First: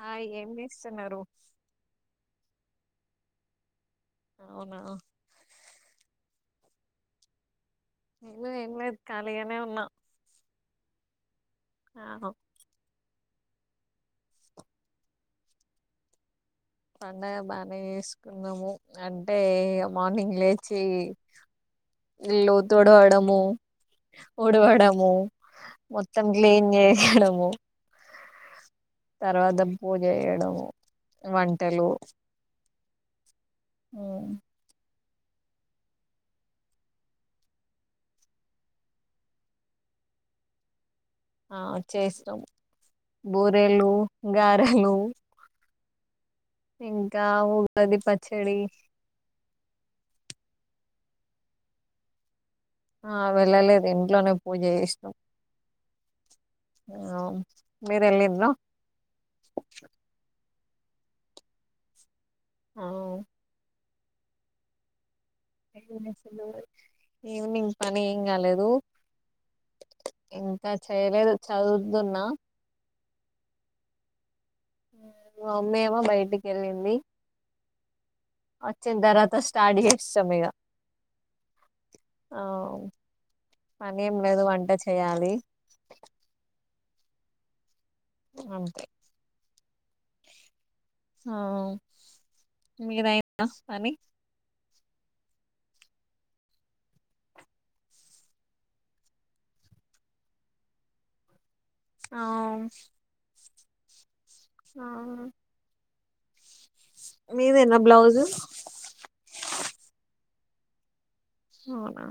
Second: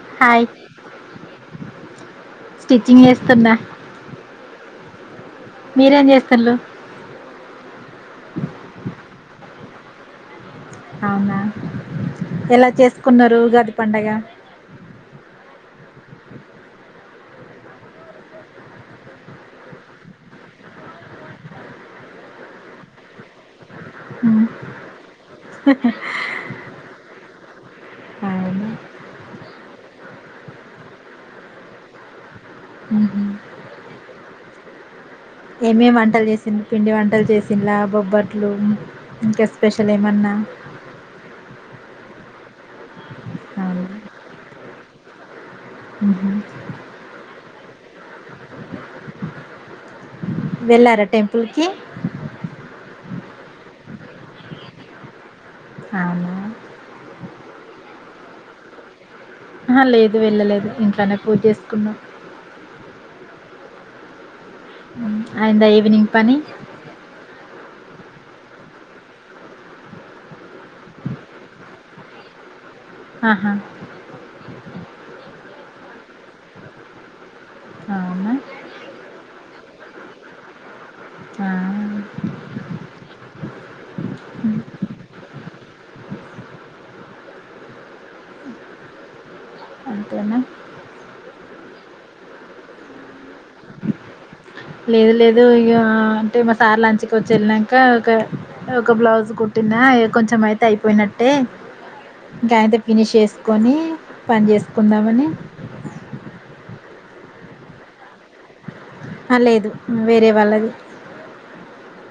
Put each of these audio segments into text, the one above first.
Hi ఏం చేస్తున్నారు stitching చేస్తున్నా అవునా మీరేం చేస్తాళ్లు ఎం లేదు కాలి ఏ ఉన్నా అవునా ఆ ఎలా చేసుకున్నారు రహుగాది పండగ పండగ బాగా వేసుకున్నాము అంటే మార్నింగ్ లేచి ఇల్లు తుడవడము ఉమ్, వుడవడము మొత్తం క్లీన్ హలో అవునా తర్వాత పూజ చేయడం వంటలు ఉహుం. ఉమ్ ఏమేమి వంటలు చేసిన పిండి వంటలు చేసినలా బొబ్బట్లు ఇంకా స్పెషల్ ఏమన్నా ఆ చేస్తాము అవునా బూరెలు గారెలు ఉహుం. ఇంకా ఉగాది పచ్చడి వెళ్ళారా టెంపుల్కి ఆ వెళ్ళలేదు ఇంట్లోనే పూజ చేసినాం అవునా ఆ మీరేలిండ్ల ఆ లేదు వెళ్ళలేదు ఇంట్లోనే పూజి చేసుకున్నాం అవు ఉమ్, అయిందా ఈవినింగ్ పని ఈవెనింగ్ పని ఏం కాలేదు ఇంకా చేయలేదు చదువుతున్నా ఆహా మా అమ్మ ఎమొ బయటికి వెళ్ళింది అవునా వచ్చిన తర్వాత స్టార్ట్ చేస్తాం ఇక ఆ, ఆ పని ఏం లేదు వంట చేయాలి అంతే అంతేనా ఆ మీరయిందా పని లేదు లేదు ఇగ అంటే మా సార్ లంచ్కి వచ్చి వెళ్ళినాక ఒక ఒక బ్లౌజ్ కుట్టిన ఇ కొంచెం అయితే అయిపోయినట్టే ఆ గయంత ఫినిష్ చేసి కొనీ పని ఆ చేసుకుందామని మీది ఎన్నో బ్లౌజు లేదు వేరే వాళ్లది అవునా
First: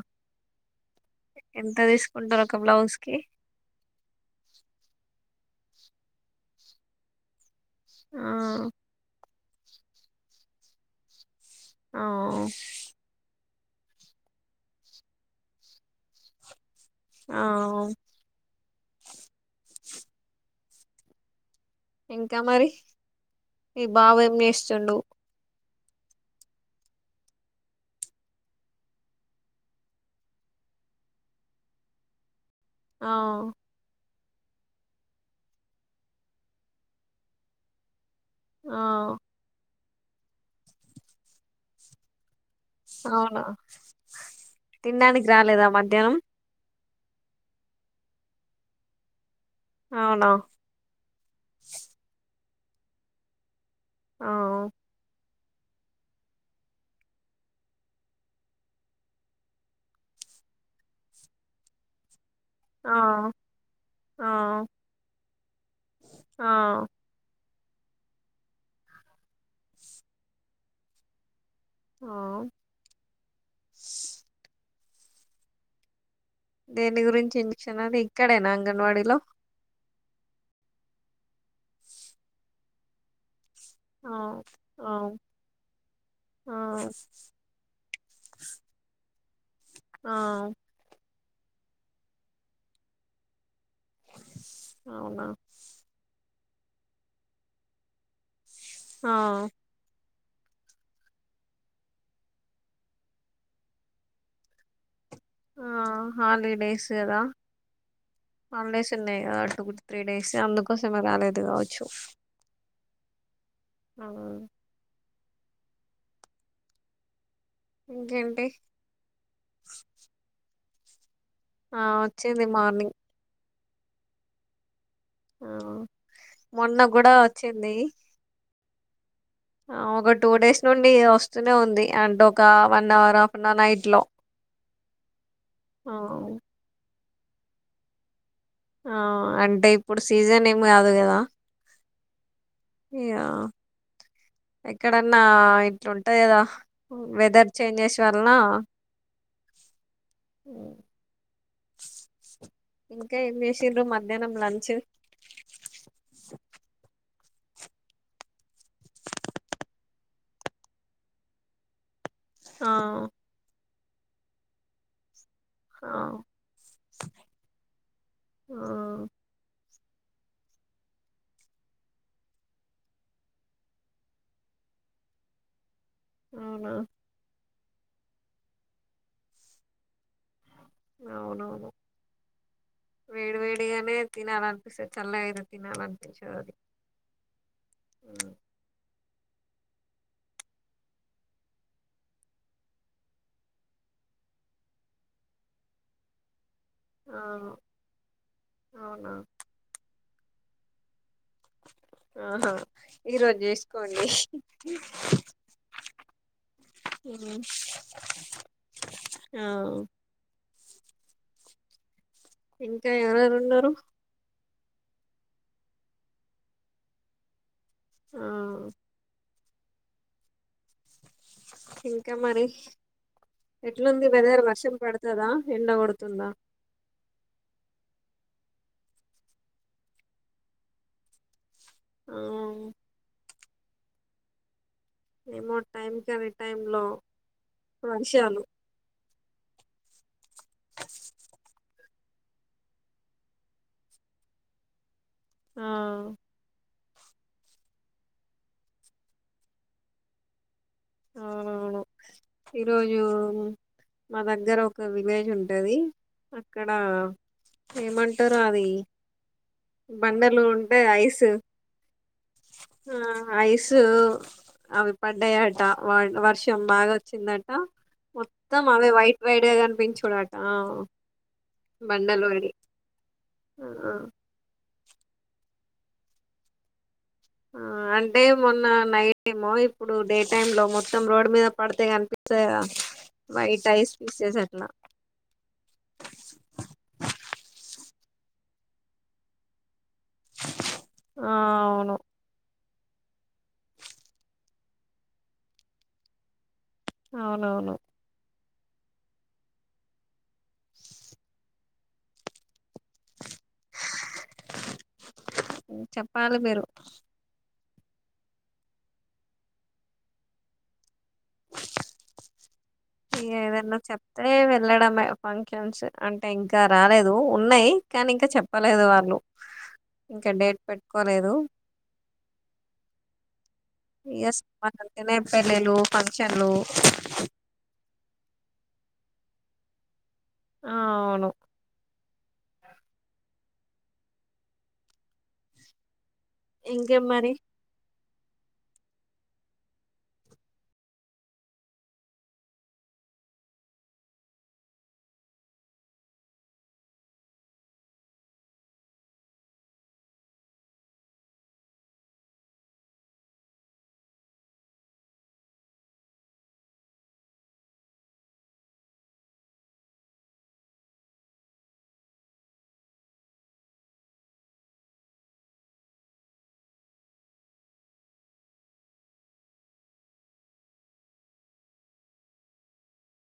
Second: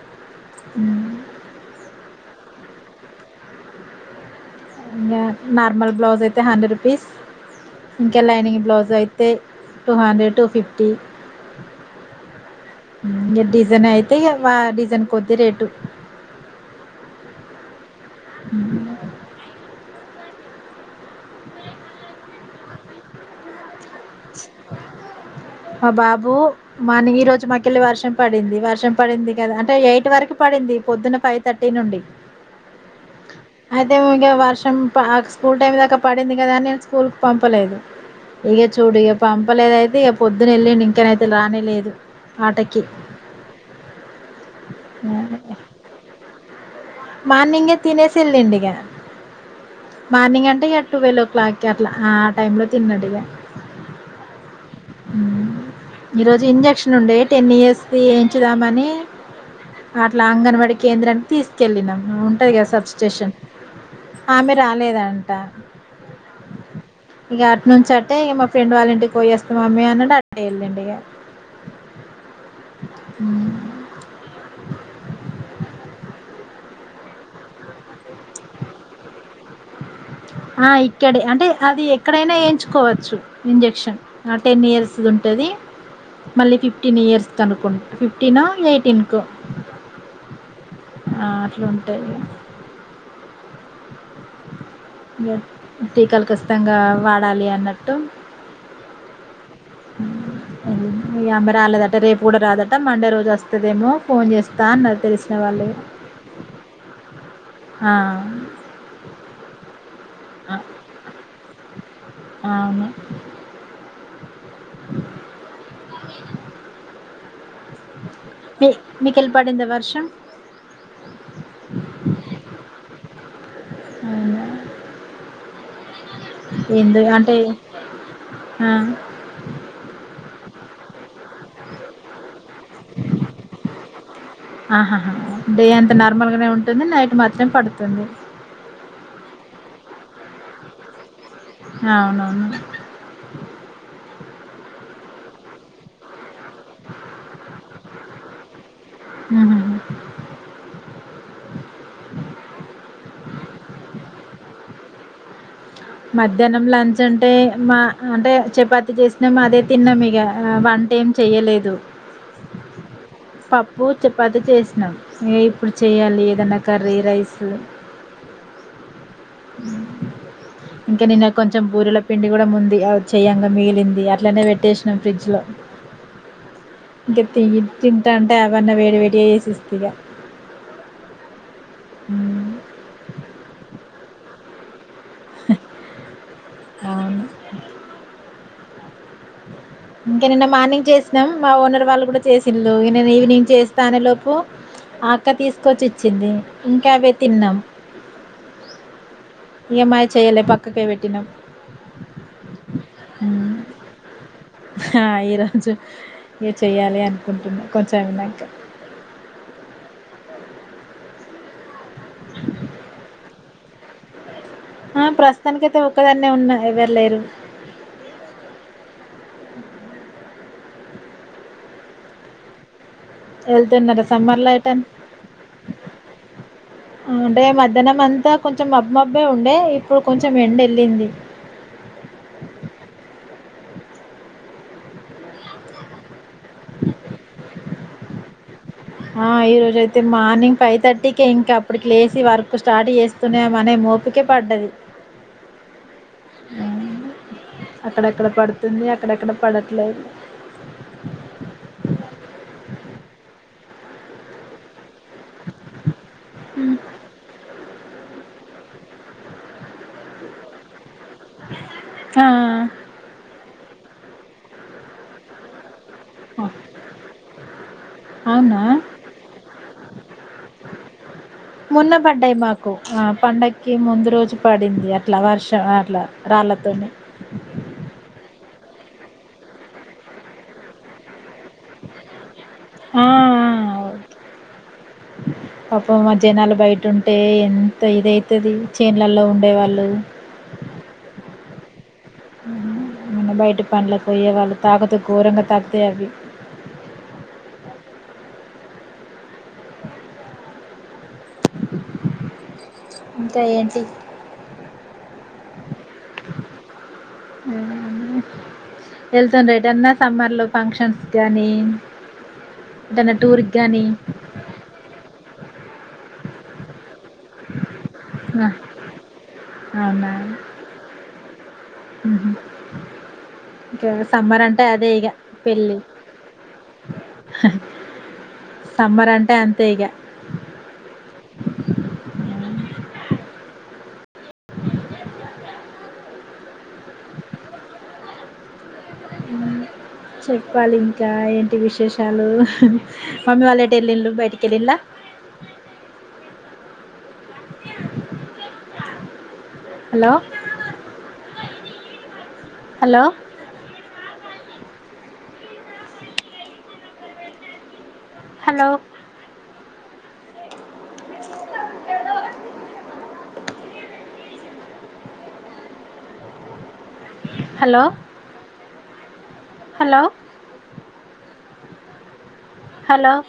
ఎంత తీసుకుంటారు ఒక బ్లౌజ్ కి ఇంకా నార్మల్ బ్లౌజ్ అయితే హండ్రెడ్ రూపీస్ ఇంకా ఆ లైనింగ్ బ్లౌజ్ అయితే టూ హండ్రెడ్ టూ ఫిఫ్టీ ఆ ఇక డిజైన్ అయితే ఇ వా డిజైన్ కొద్ది రేటు ఆ ఇంకా మరి ఈ బావ ఏం చేస్తుండు బాబు మని ఈ రోజు మాకెళ్ళి వర్షం పడింది వర్షం పడింది కదా అంటే ఎయిట్ వరకు పడింది పొద్దున్న ఫైవ్ థర్టీ నుండి ఆ ఇంకా వర్షం స్కూల్ టైమ్ దాకా పడింది కదా అని నేను స్కూల్కి పంపలేదు ఇక ఆ చూడు ఇక పంపలేదైతే అ ఇక పొద్దున వెళ్ళండి ఇంకనైయితే రానిలేదు అవునా తినడానికి రాలేదా మధ్యాహ్నం మార్నింగే తినేసే వెళ్లిండు అవునా మార్నింగ్ అంటే ఎట్ ట్వెల్వ్ ఓ క్లాక్ అట్లా టైంలో తిన్నడిగా ఆ ఈరోజు ఇంజక్షన్ ఉండేవి టెన్ ఇయర్స్ ఎంచుదామని అట్లా అంగన్వాడీ కేంద్రానికి తీసు కెళ్ళినం అవును క ఆ సబ్స్టేషన్ ఆ ఆమె రాలేదంట ఆ ఇగ నుంచ అట్టే ఇక మా ఫ్రెండ్ వాళ్ళ ఇంటికి పోయేస్తాం మమ్మ అన్నడు అట్నే వెళ్ళండి ఇక ఆ హ దేని గురించి ఇంజక్షన్ అది ఇక్కడేనా అంగన్వాడీలో ఆ ఇక్కడే అంటే అది ఎక్కడైనా ఎయించుకోవచ్చు ఇంజక్షన్ ఆ టెన్ ఆ ఇయర్స్ ది ఉంటుంది ఆ మళ్ళీ ఫిఫ్టీన్ ఇయర్స్ కనుక్కుంట ఫిఫ్టీను ఎయిటీన్ గా ఆ ఆ అట్లా ఉంటది అవునా [unintelligible] త్తంగా వాడాలి అన్నట్టు ఆ మీ అమ్మ రాలేదట రేపు కూడా రాదట మండే రోజు వస్తదేమో ఫోన్ చేస్తా అన్నది తెల్స్ ఆ హాలిడేస్ కదా ఆ హాలిడేస్ ఉన్నాయి కదా టూ త్రీ డేస్ అ అందుకోసమే రాలేదు కావచ్చు. అవును అవును ఇంకేంటి మి మీకెళ్ళి పడింద వర్షం ఆ వచ్చింది మార్నింగ్ అవునా ఆ మొన్న ఏందో కూడా అంటే వచ్చింది. ఆ ఆ ఒక టూ డేస్ నుండి వస్తూనే ఉంది, అండ్ ఒక one hour half an hour night లో ఆహాహా డే అంత నార్మల్ గానే ఉంటుంది నైట్ మాత్రం పడుతుంది. ఆ అంటే ఇప్పుడు సీజన్ ఏమి కాదు కదా అవునవును ఇగా ఎక్కడన్నా ఇట్లుంటాది కదా వెదర్ చేంజెస్ వలన హుహు. ఇంకా ఏం చేసిర్రు మధ్యాహ్నం లంచ్ మధ్యాహ్నం లంచ్ అంటే మా అంటే చపాతి చేసినాము అదే తిన్నాము ఇగా వంట ఏమ్ చేయలేదు. ఆ పప్పు, చపాతి చేసినా ఏయ్ ఇప్పుడు ఆ చేయ్యాలి ఏదన్నా కర్రీ రైస్ ఆ ఇంకా నిన్న కొంచెం బూరెల పిండి కూడా ముంది అ చెయ్యంగా మిగిలింది అట్లనే పెట్టేసినాం ఫ్రిడ్జ్లో అవునా ఇగా తియ్యి తింటాంటే అవన్నా వేడి వేడిగ చేసిస్తి ఇగా అవునవును వేడి వేడిగానే తినాలనిపిసది సల్లగాయిన తినాలనిపించదు అవును. ఇంక నిన్న మార్నింగ్ చేసినాం మా ఓనర్ వాళ్ళు కూడా చేసిళ్లు నేను ఈవినింగ్ చేస్తా అనే లోపు ఆ అక్క తీసుకొచ్చి ఇచ్చింది. ఇంకా అవే ఆ తిన్నం అవునా ఇగా మాద్ చేయ్యలే పక్కకే పెట్టినాం ఆహా ఈరోజు ఉమ్ చేసుకోండి. ఆ ఈరోజు ఇగ చెయ్యాలి ఉమ్, అనుకుంటున్నా కొంచెం అయిన్నాక అ ఇంకా ఎవర ఎరు ఉన్నారు ఆ ప్రస్తుతానినికిఐతే ఒక్కదన్నే ఉన్నా ఎవరు లేరు ఆ అ ఇంకా మరి వెళ్తున్నారా ఎట్లుంది సమ్మర్ వెదర్ లో వర్షం అయిటని పడుతదా ఎండ కొడుతుందా అంటే మధ్యాహ్నం అంతా. కొంచెం మబ్బు మబ్బే ఉండే ఇప్పుడు కొంచెం ఎండ వెళ్ళింది. ఆ రేమో టైంకి అనే టై లో వర్షాలు ఆ ఈ రోజు అయితే మార్నింగ్ ఫైవ్ థర్టీకే ఇంకా అప్పటికి లేచ వర్క్ స్టార్ట్ చేస్తునేమనే మోపుకే పడ్డది. ఆ అక్కడెక్కడ పడుతుంది అక్కడెక్కడ పడట్లేదు అవువును ఈరోజు మా దగ్గర ఒక ఒక విలేజ్ ఉంటది అక్కడ ఏమంటారు అది బండలు ఉంటే ఐస్ ఆ స్ అవి పడ్డయాట వర్షం బాగా వచ్చిందట అవునా మొత్తం అవే వైట్ వైట్ కనిపించడుట మొన్న బండలు పడ్డాయి అడి మాకు ఆ పండక్కి ముందు రోజు పడింది అట్లా వర్షం అట్లా రాళ్ళతోనే ఆ అంటే మొన్న నై ఏమో ఇప్పుడు డే టైమ్ లో మొత్తం రోడ్ మీద పడితే కనిపింది ఆ వాయిట్ ఆఐస్ పిస నా పాప మా జనాలు బయట ఉంటే ఇద అవుతుంది చేన్లలో ఉండేవాళ్ళు ఆ అవును మన్న బయట పండ్లకు పోయేవాళ్ళు తాకుతూ ఘోరంగా తాగితే అవి అవునవును ఇంకా ఏంటి చెప్పాలి మీరు వెళ్తుండ రేటన్న సమ్మర్లో ఫంక్షన్స్ నీ ఇ ఏదన్నా చెప్తే వెళ్ళడమే ఫంక్షన్స్ అంటే ఇంకా రాలేదు ఉన్నాయి కానీ ఇంకా చెప్పలేదు వాళ్ళు ఇంకా అవునా డేట్ పెట్టి కొరదు ఇంకా ఎస్ సమ్మర్ అంటే అదే ఇగ అంటేనే పెళ్లిళ్లు పెళ్ళి ఫంక్షన్లు సమ్మర్ అంటే అంతే ఇగ ఆవును ఇంకేమ్ మరి చెప్పాలి ఇంకా ఏంటి విశేషాలు మమ్మీ వాళ్ళు ఎటు వెళ్లిళ్లు బయటికి వెల్లిల్లా hello hello hello hello hello hello